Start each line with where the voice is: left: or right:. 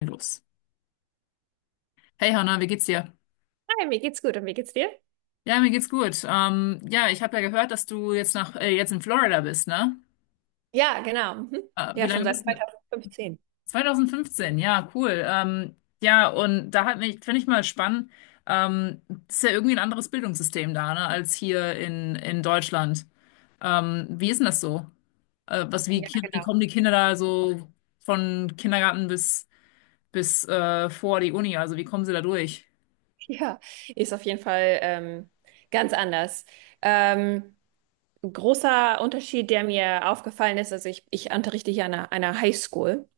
left: Los. Hey Hanna, wie geht's dir?
right: Hi, mir geht's gut und wie geht's dir?
left: Ja, mir geht's gut. Ja, ich habe ja gehört, dass du jetzt nach jetzt in Florida bist, ne?
right: Ja, genau. Mhm.
left: Wie
right: Ja, schon
left: lange
right: seit
left: bist du?
right: 2015.
left: 2015, ja, cool. Ja, und da hat mich, finde ich mal spannend, ähm, ist ja irgendwie ein anderes Bildungssystem da, ne, als hier in Deutschland. Wie ist denn das so? Was, wie,
right: Ja,
left: Wie
right: genau.
left: kommen die Kinder da so von Kindergarten bis, bis vor die Uni? Also wie kommen sie da durch?
right: Ja, ist auf jeden Fall ganz anders. Ähm, großer Unterschied, der mir aufgefallen ist, also ich unterrichte hier an einer Highschool.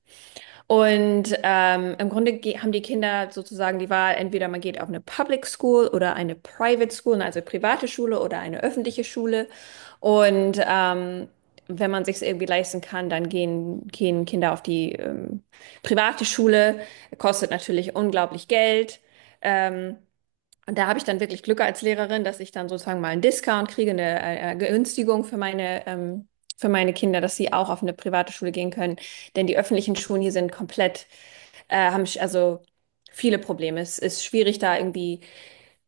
right: Und im Grunde haben die Kinder sozusagen die Wahl, entweder man geht auf eine Public School oder eine Private School, ne, also private Schule oder eine öffentliche Schule. Und wenn man sich irgendwie leisten kann, dann gehen Kinder auf die private Schule. Kostet natürlich unglaublich Geld. Ähm, und da habe ich dann wirklich Glück als Lehrerin, dass ich dann sozusagen mal einen Discount kriege, eine Günstigung für meine Kinder, dass sie auch auf eine private Schule gehen können. Denn die öffentlichen Schulen hier sind komplett, haben also viele Probleme. Es ist schwierig, da irgendwie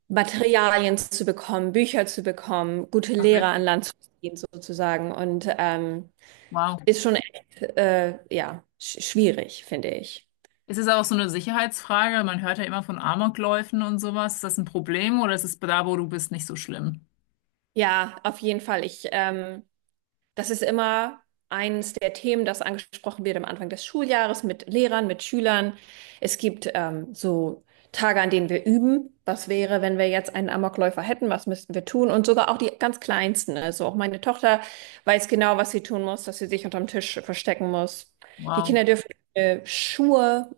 right: Materialien zu bekommen, Bücher zu bekommen, gute
left: Ach,
right: Lehrer an
left: wirklich?
right: Land zu ziehen sozusagen. Und
left: Wow.
right: ist schon echt, ja, schwierig, finde ich.
left: Ist es auch so eine Sicherheitsfrage? Man hört ja immer von Amokläufen und sowas. Ist das ein Problem oder ist es da, wo du bist, nicht so schlimm?
right: Ja, auf jeden Fall. Das ist immer eines der Themen, das angesprochen wird am Anfang des Schuljahres mit Lehrern, mit Schülern. Es gibt so Tage, an denen wir üben. Was wäre, wenn wir jetzt einen Amokläufer hätten? Was müssten wir tun? Und sogar auch die ganz Kleinsten. Also auch meine Tochter weiß genau, was sie tun muss, dass sie sich unterm Tisch verstecken muss. Die
left: Wow.
right: Kinder dürfen Schuhe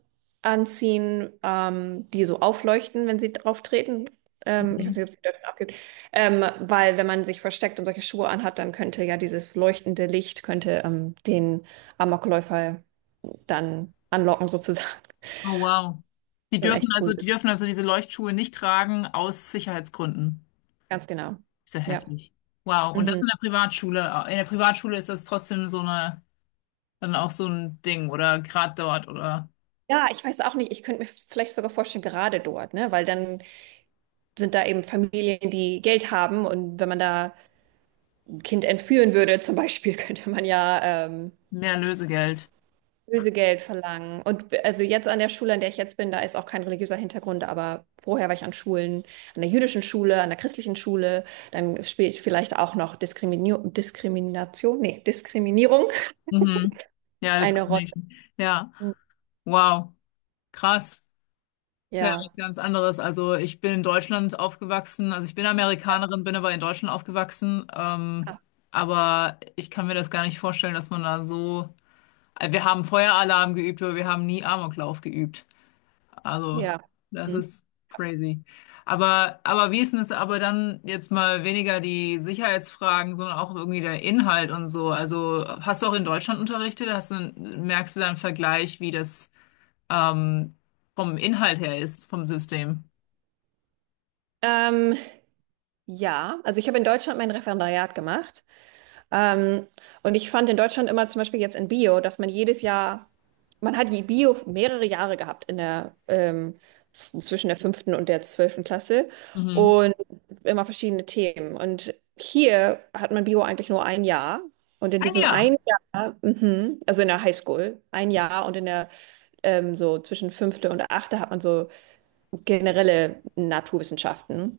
right: anziehen, die so aufleuchten, wenn sie drauf treten. Ich weiß nicht,
left: Mhm.
right: ob sie die dürfen abgibt. Weil wenn man sich versteckt und solche Schuhe anhat, dann könnte ja dieses leuchtende Licht könnte den Amokläufer dann anlocken sozusagen.
left: Oh, wow.
right: Schon echt
left: Die
right: gruselig.
left: dürfen also diese Leuchtschuhe nicht tragen aus Sicherheitsgründen.
right: Ganz genau.
left: Ist ja
right: Ja.
left: heftig. Wow. Und das
right: Mhm.
left: in der Privatschule. In der Privatschule ist das trotzdem so eine, dann auch so ein Ding oder gerade dort oder
right: Ja, ich weiß auch nicht. Ich könnte mir vielleicht sogar vorstellen, gerade dort, ne? Weil dann sind da eben Familien, die Geld haben und wenn man da ein Kind entführen würde, zum Beispiel, könnte man ja
left: mehr Lösegeld.
right: Lösegeld verlangen. Und also jetzt an der Schule, an der ich jetzt bin, da ist auch kein religiöser Hintergrund, aber vorher war ich an Schulen, an der jüdischen Schule, an der christlichen Schule, dann spielt vielleicht auch noch Diskrimini Diskrimination, nee, Diskriminierung
left: Mhm. Ja, das
right: eine
left: kann
right: Rolle.
left: ich. Ja.
right: Hm.
left: Wow. Krass. Ist ja
right: Ja.
left: was ganz anderes. Also ich bin in Deutschland aufgewachsen, also ich bin Amerikanerin, bin aber in Deutschland aufgewachsen.
right: Ah,
left: Aber ich kann mir das gar nicht vorstellen, dass man da so. Wir haben Feueralarm geübt, aber wir haben nie Amoklauf geübt. Also
right: ja.
left: das
right: Hm.
left: ist crazy. Aber wie ist denn es aber dann jetzt mal weniger die Sicherheitsfragen, sondern auch irgendwie der Inhalt und so? Also hast du auch in Deutschland unterrichtet? Hast du, merkst du da einen Vergleich, wie das ähm, vom Inhalt her ist, vom System?
right: Ähm, ja, also ich habe in Deutschland mein Referendariat gemacht. Ähm, und ich fand in Deutschland immer zum Beispiel jetzt in Bio, dass man jedes Jahr, man hat die Bio mehrere Jahre gehabt zwischen der fünften und der zwölften Klasse
left: Mhm.
right: und immer verschiedene Themen. Und hier hat man Bio eigentlich nur ein Jahr. Und in
left: Ein
right: diesem
left: Jahr.
right: einen Jahr, also in der Highschool, ein Jahr und in der so zwischen fünfte und achte hat man so generelle Naturwissenschaften,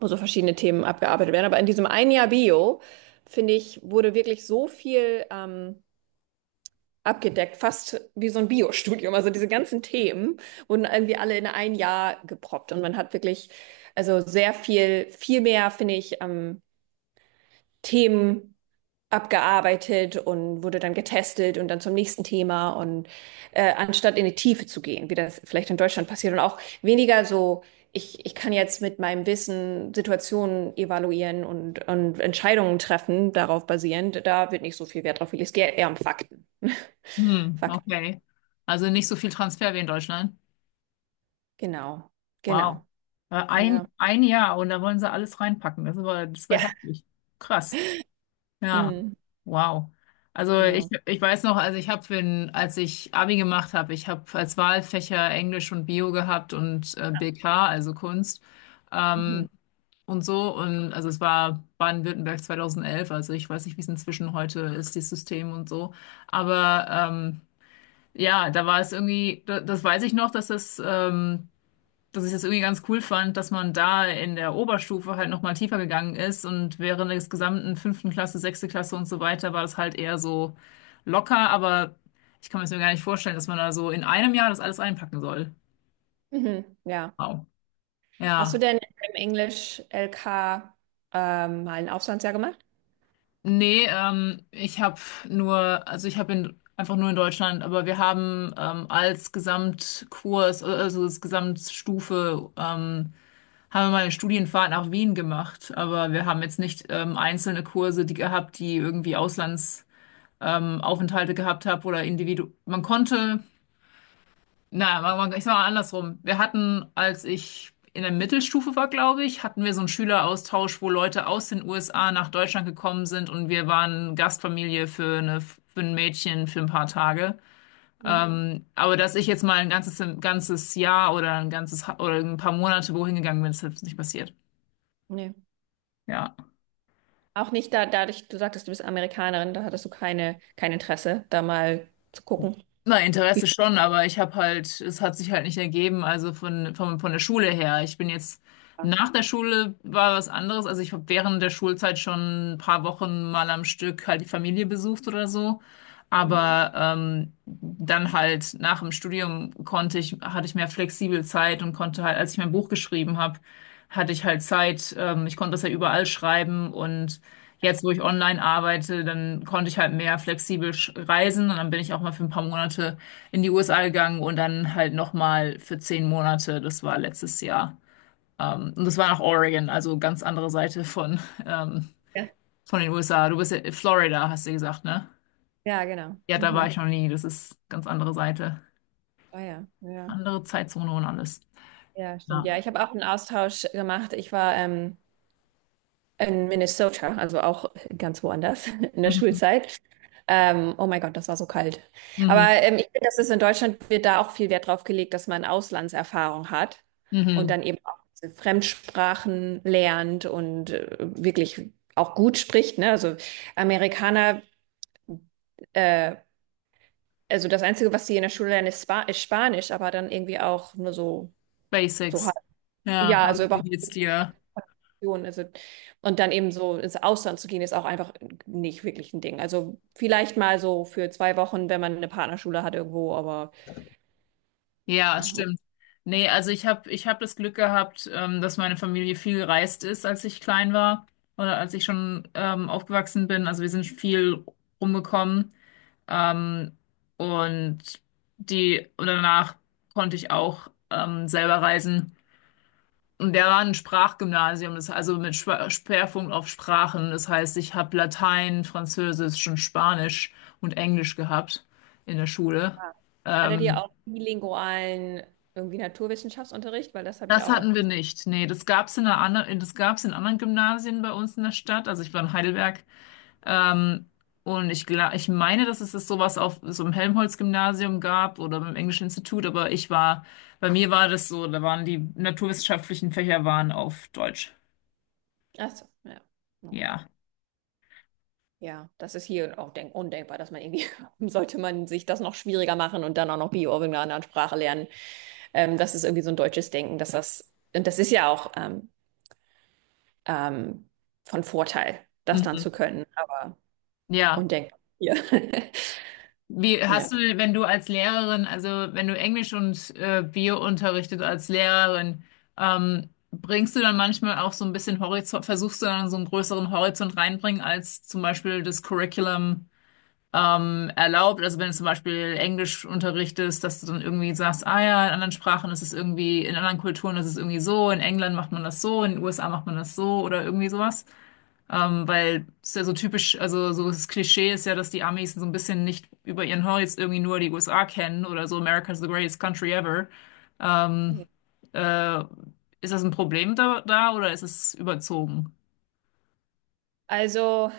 right: wo so verschiedene Themen abgearbeitet werden. Aber in diesem ein Jahr Bio, finde ich, wurde wirklich so viel abgedeckt, fast wie so ein Bio-Studium. Also diese ganzen Themen wurden irgendwie alle in ein Jahr geproppt und man hat wirklich, also sehr viel, viel mehr, finde ich, Themen abgearbeitet und wurde dann getestet und dann zum nächsten Thema und anstatt in die Tiefe zu gehen, wie das vielleicht in Deutschland passiert und auch weniger so, ich kann jetzt mit meinem Wissen Situationen evaluieren und Entscheidungen treffen, darauf basierend, da wird nicht so viel Wert drauf gelegt, es geht eher um Fakten.
left: Hm,
right: Fakten,
left: okay. Also nicht so viel Transfer wie in Deutschland.
right: genau,
left: Wow.
right: genau, ja.
left: Ein Jahr und da wollen sie alles reinpacken. Das war
right: Ja.
left: heftig. Krass. Ja.
right: Mhm.
left: Wow. Also ich,
right: Genau.
left: ich weiß noch, also ich habe, wenn, als ich Abi gemacht habe, ich habe als Wahlfächer Englisch und Bio gehabt und BK, also Kunst.
right: Mhm.
left: Ähm, und so. Und also es war Baden-Württemberg 2011, also ich weiß nicht, wie es inzwischen heute ist, das System und so. Aber ja, da war es irgendwie, das weiß ich noch, dass dass ich das irgendwie ganz cool fand, dass man da in der Oberstufe halt nochmal tiefer gegangen ist und während des gesamten fünften Klasse, sechste Klasse und so weiter war das halt eher so locker, aber ich kann mir das mir gar nicht vorstellen, dass man da so in einem Jahr das alles einpacken soll.
right: Mhm. Ja.
left: Wow.
right: Hast
left: Ja.
right: du denn im Englisch-LK mal ein Auslandsjahr gemacht?
left: Nee, ich habe nur, also ich habe in einfach nur in Deutschland, aber wir haben als Gesamtkurs, also als Gesamtstufe haben wir mal eine Studienfahrt nach Wien gemacht, aber wir haben jetzt nicht einzelne Kurse, die gehabt, die irgendwie Auslandsaufenthalte Aufenthalte gehabt haben oder Individu. Man konnte, naja, ich sag mal andersrum. Wir hatten, als ich in der Mittelstufe war, glaube ich, hatten wir so einen Schüleraustausch, wo Leute aus den USA nach Deutschland gekommen sind und wir waren Gastfamilie für eine für ein Mädchen für ein paar Tage. Mhm.
right: Mhm.
left: Aber dass ich jetzt mal ein ganzes Jahr oder ein ganzes oder ein paar Monate wohin gegangen bin, ist jetzt nicht passiert.
right: Nee.
left: Ja.
right: Auch nicht da, dadurch, du sagtest, du bist Amerikanerin, da hattest du keine, kein Interesse, da mal zu gucken.
left: Na, Interesse schon, aber ich habe halt, es hat sich halt nicht ergeben, also von der Schule her. Ich bin jetzt,
right: Ja,
left: nach der Schule war was anderes, also ich habe während der Schulzeit schon ein paar Wochen mal am Stück halt die Familie besucht oder so. Aber dann halt nach dem Studium konnte ich, hatte ich mehr flexibel Zeit und konnte halt, als ich mein Buch geschrieben habe, hatte ich halt Zeit, ich konnte das ja überall schreiben und jetzt, wo ich online arbeite, dann konnte ich halt mehr flexibel reisen und dann bin ich auch mal für ein paar Monate in die USA gegangen und dann halt nochmal für zehn Monate. Das war letztes Jahr. Und das war nach Oregon, also ganz andere Seite ähm,
right: ja,
left: von den USA. Du bist ja in Florida, hast du gesagt, ne?
right: ja, genau.
left: Ja, da war ich
right: Mhm.
left: noch nie. Das ist ganz andere Seite.
right: Ah, ja, ja.
left: Andere Zeitzone und alles.
right: Ja, stimmt. Ja,
left: Ja.
right: ich habe auch einen Austausch gemacht. Ich war in Minnesota, also auch ganz woanders in der
left: Mhm.
right: Schulzeit. Oh mein Gott, das war so kalt. Aber
left: Mhm.
right: ich finde, das ist in Deutschland, wird da auch viel Wert drauf gelegt, dass man Auslandserfahrung hat
left: Mhm.
right: und
left: Mhm.
right: dann eben auch diese Fremdsprachen lernt und wirklich auch gut spricht, ne? Also Amerikaner, äh, also das Einzige, was sie in der Schule lernen, ist Spanisch, aber dann irgendwie auch nur so, so halb.
left: Basics. Ja,
right: Ja, also
left: hallo, wie
right: überhaupt.
left: geht's dir?
right: Option, also, und dann eben so ins Ausland zu gehen, ist auch einfach nicht wirklich ein Ding. Also vielleicht mal so für 2 Wochen, wenn man eine Partnerschule hat irgendwo, aber
left: Ja,
right: ja.
left: es
right: Und
left: stimmt. Nee, also ich hab das Glück gehabt, dass meine Familie viel gereist ist, als ich klein war oder als ich schon aufgewachsen bin. Also wir sind viel rumgekommen. Ähm, und die und danach konnte ich auch selber reisen. Und der war ein Sprachgymnasium, das also mit Schwerpunkt auf Sprachen. Das heißt, ich habe Latein, Französisch und Spanisch und Englisch gehabt in der Schule.
right: da hattet ihr
left: Ähm,
right: auch bilingualen irgendwie Naturwissenschaftsunterricht? Weil das habe ich
left: Das
right: auch
left: hatten
right: oft
left: wir
right: gesehen.
left: nicht. Nee, das gab's in einer anderen, das gab's in anderen Gymnasien bei uns in der Stadt. Also ich war in Heidelberg. Ähm, und ich, ich meine, dass es das sowas auf so einem Helmholtz-Gymnasium gab oder beim Englischen Institut, aber ich war, bei mir war das so, da waren die naturwissenschaftlichen Fächer waren auf Deutsch.
right: Achso, ja, na gut.
left: Ja.
right: Ja, das ist hier auch denk undenkbar, dass man irgendwie, sollte man sich das noch schwieriger machen und dann auch noch Bio in einer anderen Sprache lernen. Das ist irgendwie so ein deutsches Denken, dass das, und das ist ja auch ähm, von Vorteil, das dann
left: Mhm.
right: zu können. Aber
left: Ja.
right: und denkt, ja.
left: Wie
right: Ja.
left: hast du, wenn du als Lehrerin, also wenn du Englisch und Bio unterrichtet als Lehrerin, bringst du dann manchmal auch so ein bisschen Horizont, versuchst du dann so einen größeren Horizont reinbringen, als zum Beispiel das Curriculum erlaubt? Also wenn du zum Beispiel Englisch unterrichtest, dass du dann irgendwie sagst, ah ja, in anderen Sprachen ist es irgendwie, in anderen Kulturen ist es irgendwie so, in England macht man das so, in den USA macht man das so oder irgendwie sowas. Weil es ist ja so typisch, also so das Klischee ist ja, dass die Amis so ein bisschen nicht über ihren Horizont irgendwie nur die USA kennen oder so America's the greatest country ever. Ähm,
right: Ja.
left: äh, ist das ein Problem da oder ist es überzogen?
right: Also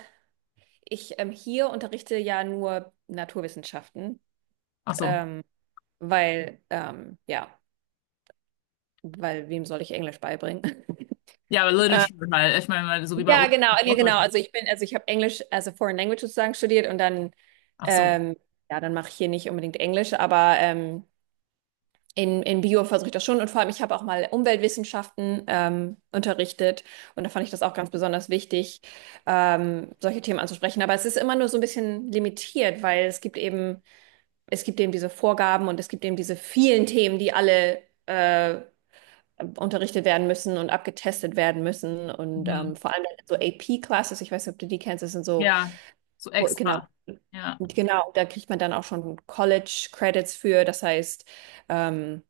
right: ich hier unterrichte ja nur Naturwissenschaften,
left: Ach so.
right: ähm, weil ähm, ja, weil wem soll ich Englisch beibringen?
left: Ja, aber
right: Äh,
left: Literature halt. Ich meine, weil so wie bei
right: ja,
left: uns
right: genau,
left: in
right: ja, genau.
left: Deutschland.
right: Also ich habe Englisch, also Foreign Language sozusagen studiert und dann
left: Ach so.
right: ähm, ja, dann mache ich hier nicht unbedingt Englisch, aber in Bio versuche ich das schon und vor allem, ich habe auch mal Umweltwissenschaften unterrichtet und da fand ich das auch ganz besonders wichtig, solche Themen anzusprechen. Aber es ist immer nur so ein bisschen limitiert, weil es gibt eben diese Vorgaben und es gibt eben diese vielen Themen, die alle unterrichtet werden müssen und abgetestet werden müssen. Und
left: Mhm.
right: vor allem so AP-Classes, ich weiß nicht, ob du die kennst, das sind so,
left: Ja, so
right: genau,
left: extra. Ja.
right: genau, da kriegt man dann auch schon College-Credits für. Das heißt, ähm,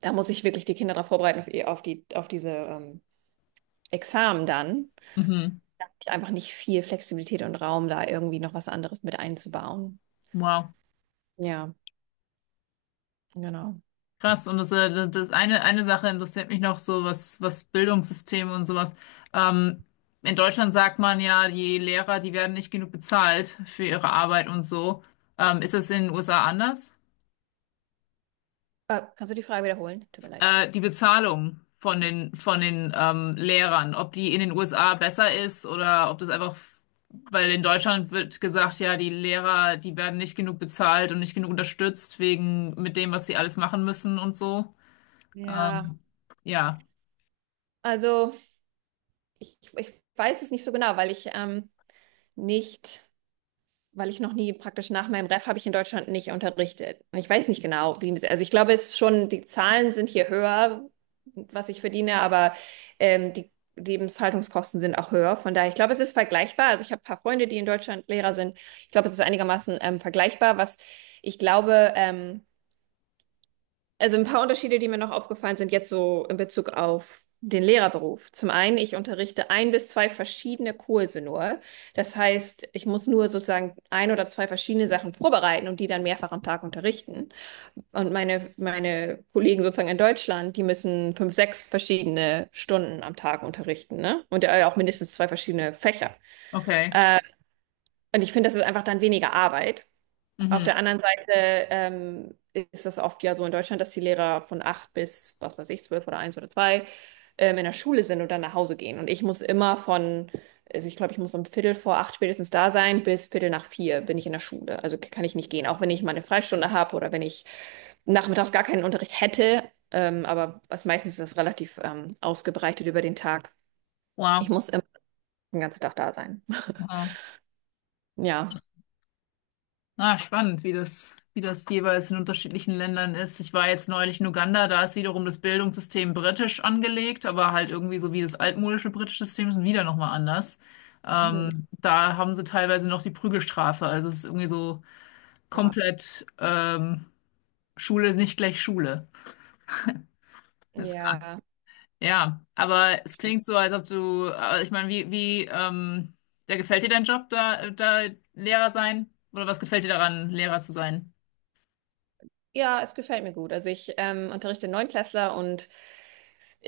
right: da muss ich wirklich die Kinder darauf vorbereiten, auf diese Examen dann.
left: Mhm.
right: Ich einfach nicht viel Flexibilität und Raum, da irgendwie noch was anderes mit einzubauen.
left: Wow.
right: Ja, genau.
left: Krass, und das eine Sache interessiert mich noch so, was Bildungssysteme und sowas. Ähm, in Deutschland sagt man ja, die werden nicht genug bezahlt für ihre Arbeit und so. Ist das in den USA anders?
right: Kannst du die Frage wiederholen? Tut mir leid.
left: Die Bezahlung von den Lehrern, ob die in den USA besser ist oder ob das einfach, weil in Deutschland wird gesagt, ja, die werden nicht genug bezahlt und nicht genug unterstützt wegen mit dem, was sie alles machen müssen und so.
right: Ja,
left: Ähm, ja,
right: also, ich weiß es nicht so genau, weil ich nicht, weil ich noch nie praktisch nach meinem Ref habe ich in Deutschland nicht unterrichtet. Und ich weiß nicht genau, wie, also ich glaube, es ist schon, die Zahlen sind hier höher, was ich verdiene, aber die Lebenshaltungskosten sind auch höher. Von daher, ich glaube, es ist vergleichbar. Also ich habe ein paar Freunde, die in Deutschland Lehrer sind. Ich glaube, es ist einigermaßen vergleichbar. Was ich glaube, also ein paar Unterschiede, die mir noch aufgefallen sind, jetzt so in Bezug auf den Lehrerberuf. Zum einen, ich unterrichte ein bis zwei verschiedene Kurse nur. Das heißt, ich muss nur sozusagen ein oder zwei verschiedene Sachen vorbereiten und die dann mehrfach am Tag unterrichten. Und meine Kollegen sozusagen in Deutschland, die müssen fünf, sechs verschiedene Stunden am Tag unterrichten, ne? Und auch mindestens zwei verschiedene Fächer.
left: okay.
right: Und ich finde, das ist einfach dann weniger Arbeit. Auf
left: Mhm.
right: der anderen Seite ist das oft ja so in Deutschland, dass die Lehrer von acht bis, was weiß ich, zwölf oder eins oder zwei in der Schule sind und dann nach Hause gehen. Und ich muss immer von, also ich glaube, ich muss um Viertel vor acht spätestens da sein, bis Viertel nach vier bin ich in der Schule. Also kann ich nicht gehen, auch wenn ich meine Freistunde habe oder wenn ich nachmittags gar keinen Unterricht hätte. Aber was meistens ist, das relativ ausgebreitet über den Tag. Ich
left: Wow.
right: muss immer den ganzen Tag da sein.
left: Aha.
right: Ja.
left: Ah, spannend, wie das jeweils in unterschiedlichen Ländern ist. Ich war jetzt neulich in Uganda, da ist wiederum das Bildungssystem britisch angelegt, aber halt irgendwie so wie das altmodische britische System ist wieder nochmal anders.
right: Mhm.
left: Da haben sie teilweise noch die Prügelstrafe. Also es ist irgendwie so
right: Oha.
left: komplett Schule ist nicht gleich Schule. Das ist krass.
right: Ja.
left: Ja, aber es klingt so, als ob du, ich meine, da gefällt dir dein Job, da Lehrer sein? Oder was gefällt dir daran, Lehrer zu sein?
right: Ja, es gefällt mir gut. Also ich unterrichte Neunklässler und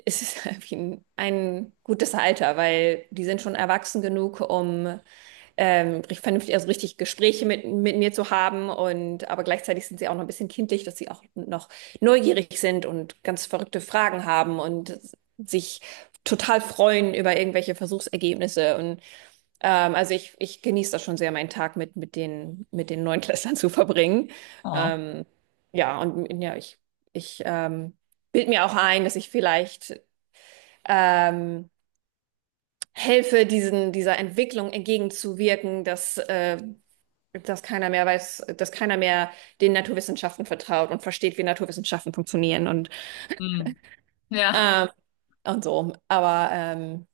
right: es ist irgendwie ein gutes Alter, weil die sind schon erwachsen genug, um vernünftig, also richtig Gespräche mit mir zu haben und aber gleichzeitig sind sie auch noch ein bisschen kindlich, dass sie auch noch neugierig sind und ganz verrückte Fragen haben und sich total freuen über irgendwelche Versuchsergebnisse. Also ich genieße das schon sehr, meinen Tag mit den Neunklässlern zu verbringen.
left: Oh.
right: Ähm, ja, und ja, ich bild mir auch ein, dass ich vielleicht ähm, helfe, diesen, dieser Entwicklung entgegenzuwirken, dass keiner mehr weiß, dass keiner mehr den Naturwissenschaften vertraut und versteht, wie Naturwissenschaften funktionieren
left: Hm. Ja,
right: ähm, und so. Aber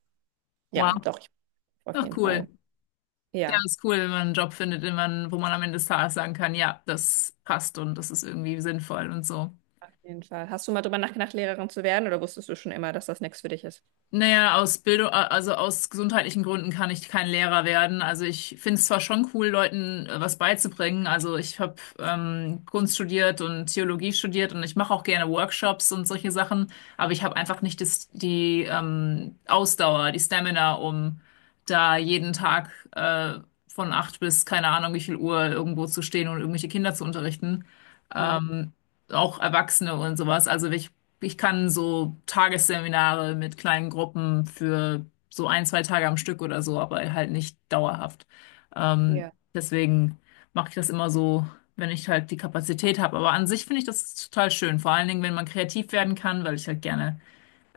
right: ja,
left: wow.
right: doch, ich auf
left: Ach,
right: jeden
left: cool.
right: Fall.
left: Ja,
right: Ja.
left: ist cool, wenn man einen Job findet, den man, wo man am Ende des Tages sagen kann, ja, das passt und das ist irgendwie sinnvoll und so.
right: Auf jeden Fall. Hast du mal drüber nachgedacht, Lehrerin zu werden oder wusstest du schon immer, dass das nichts für dich ist?
left: Naja, aus Bildung, also aus gesundheitlichen Gründen kann ich kein Lehrer werden. Also ich finde es zwar schon cool, Leuten was beizubringen. Also ich habe Kunst studiert und Theologie studiert und ich mache auch gerne Workshops und solche Sachen, aber ich habe einfach nicht das, die Ausdauer, die Stamina, um da jeden Tag von acht bis keine Ahnung wie viel Uhr irgendwo zu stehen und irgendwelche Kinder zu unterrichten.
right: Hm.
left: Ähm, auch Erwachsene und sowas. Also ich kann so Tagesseminare mit kleinen Gruppen für so ein, zwei Tage am Stück oder so, aber halt nicht dauerhaft. Ähm,
right: Ja,
left: deswegen mache ich das immer so, wenn ich halt die Kapazität habe. Aber an sich finde ich das total schön. Vor allen Dingen, wenn man kreativ werden kann, weil ich halt gerne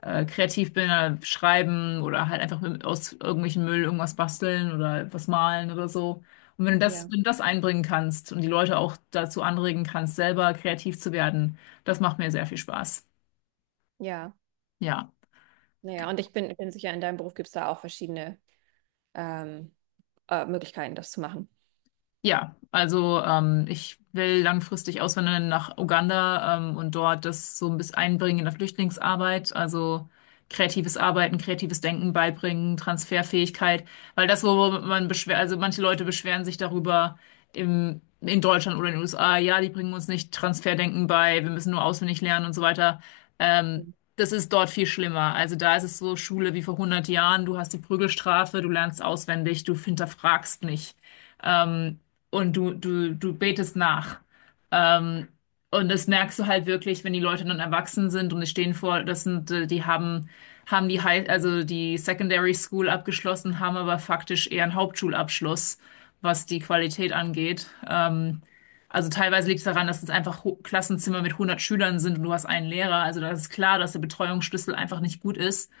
left: kreativ bin, schreiben oder halt einfach mit, aus irgendwelchen Müll irgendwas basteln oder was malen oder so. Und wenn du
right: ja,
left: wenn du das einbringen kannst und die Leute auch dazu anregen kannst, selber kreativ zu werden, das macht mir sehr viel Spaß.
right: ja.
left: Ja.
right: Naja, und ich bin sicher, in deinem Beruf gibt es da auch verschiedene ähm, Möglichkeiten, das zu machen.
left: Ja, also ich will langfristig auswandern nach Uganda und dort das so ein bisschen einbringen in der Flüchtlingsarbeit, also kreatives Arbeiten, kreatives Denken beibringen, Transferfähigkeit, weil das, wo man beschwer, also manche Leute beschweren sich darüber in Deutschland oder in den USA, ja, die bringen uns nicht Transferdenken bei, wir müssen nur auswendig lernen und so weiter. Ähm,
right: Mhm.
left: das ist dort viel schlimmer. Also da ist es so Schule wie vor hundert Jahren, du hast die Prügelstrafe, du lernst auswendig, du hinterfragst nicht. Ähm, und du betest nach. Ähm, und das merkst du halt wirklich, wenn die Leute dann erwachsen sind und die stehen vor, das sind, die haben, haben die High, also die Secondary School abgeschlossen, haben aber faktisch eher einen Hauptschulabschluss, was die Qualität angeht. Also teilweise liegt es daran, dass es einfach Klassenzimmer mit 100 Schülern sind und du hast einen Lehrer. Also da ist klar, dass der Betreuungsschlüssel einfach nicht gut ist.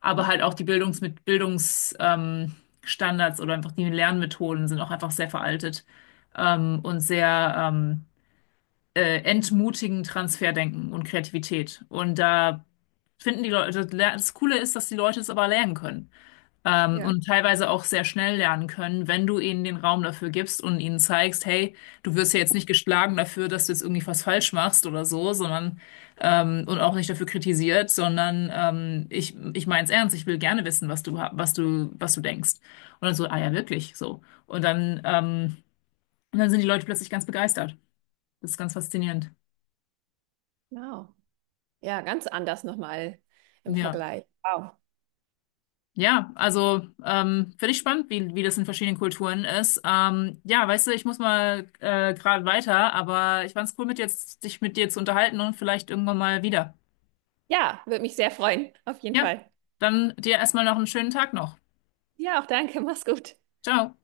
left: Aber halt auch die Bildungs, Standards oder einfach die Lernmethoden sind auch einfach sehr veraltet, ähm, und sehr, ähm, entmutigen Transferdenken und Kreativität. Und da finden die Leute, das Coole ist, dass die Leute es aber lernen können.
right: Ja,
left: Und teilweise auch sehr schnell lernen können, wenn du ihnen den Raum dafür gibst und ihnen zeigst, hey, du wirst ja jetzt nicht geschlagen dafür, dass du jetzt irgendwie was falsch machst oder so, sondern und auch nicht dafür kritisiert, sondern ich meine es ernst, ich will gerne wissen, was du denkst. Und dann so, ah ja, wirklich, so. Und dann sind die Leute plötzlich ganz begeistert. Das ist ganz faszinierend.
right: genau. Ja, ganz anders nochmal im
left: Ja.
right: Vergleich. Wow.
left: Ja, also finde ich spannend, wie das in verschiedenen Kulturen ist. Ja, weißt du, ich muss mal gerade weiter, aber ich fand's cool, mit jetzt, dich mit dir zu unterhalten und vielleicht irgendwann mal wieder.
right: Ja, würde mich sehr freuen, auf jeden
left: Ja,
right: Fall.
left: dann dir erstmal noch einen schönen Tag noch.
right: Ja, auch danke. Mach's gut.
left: Ciao.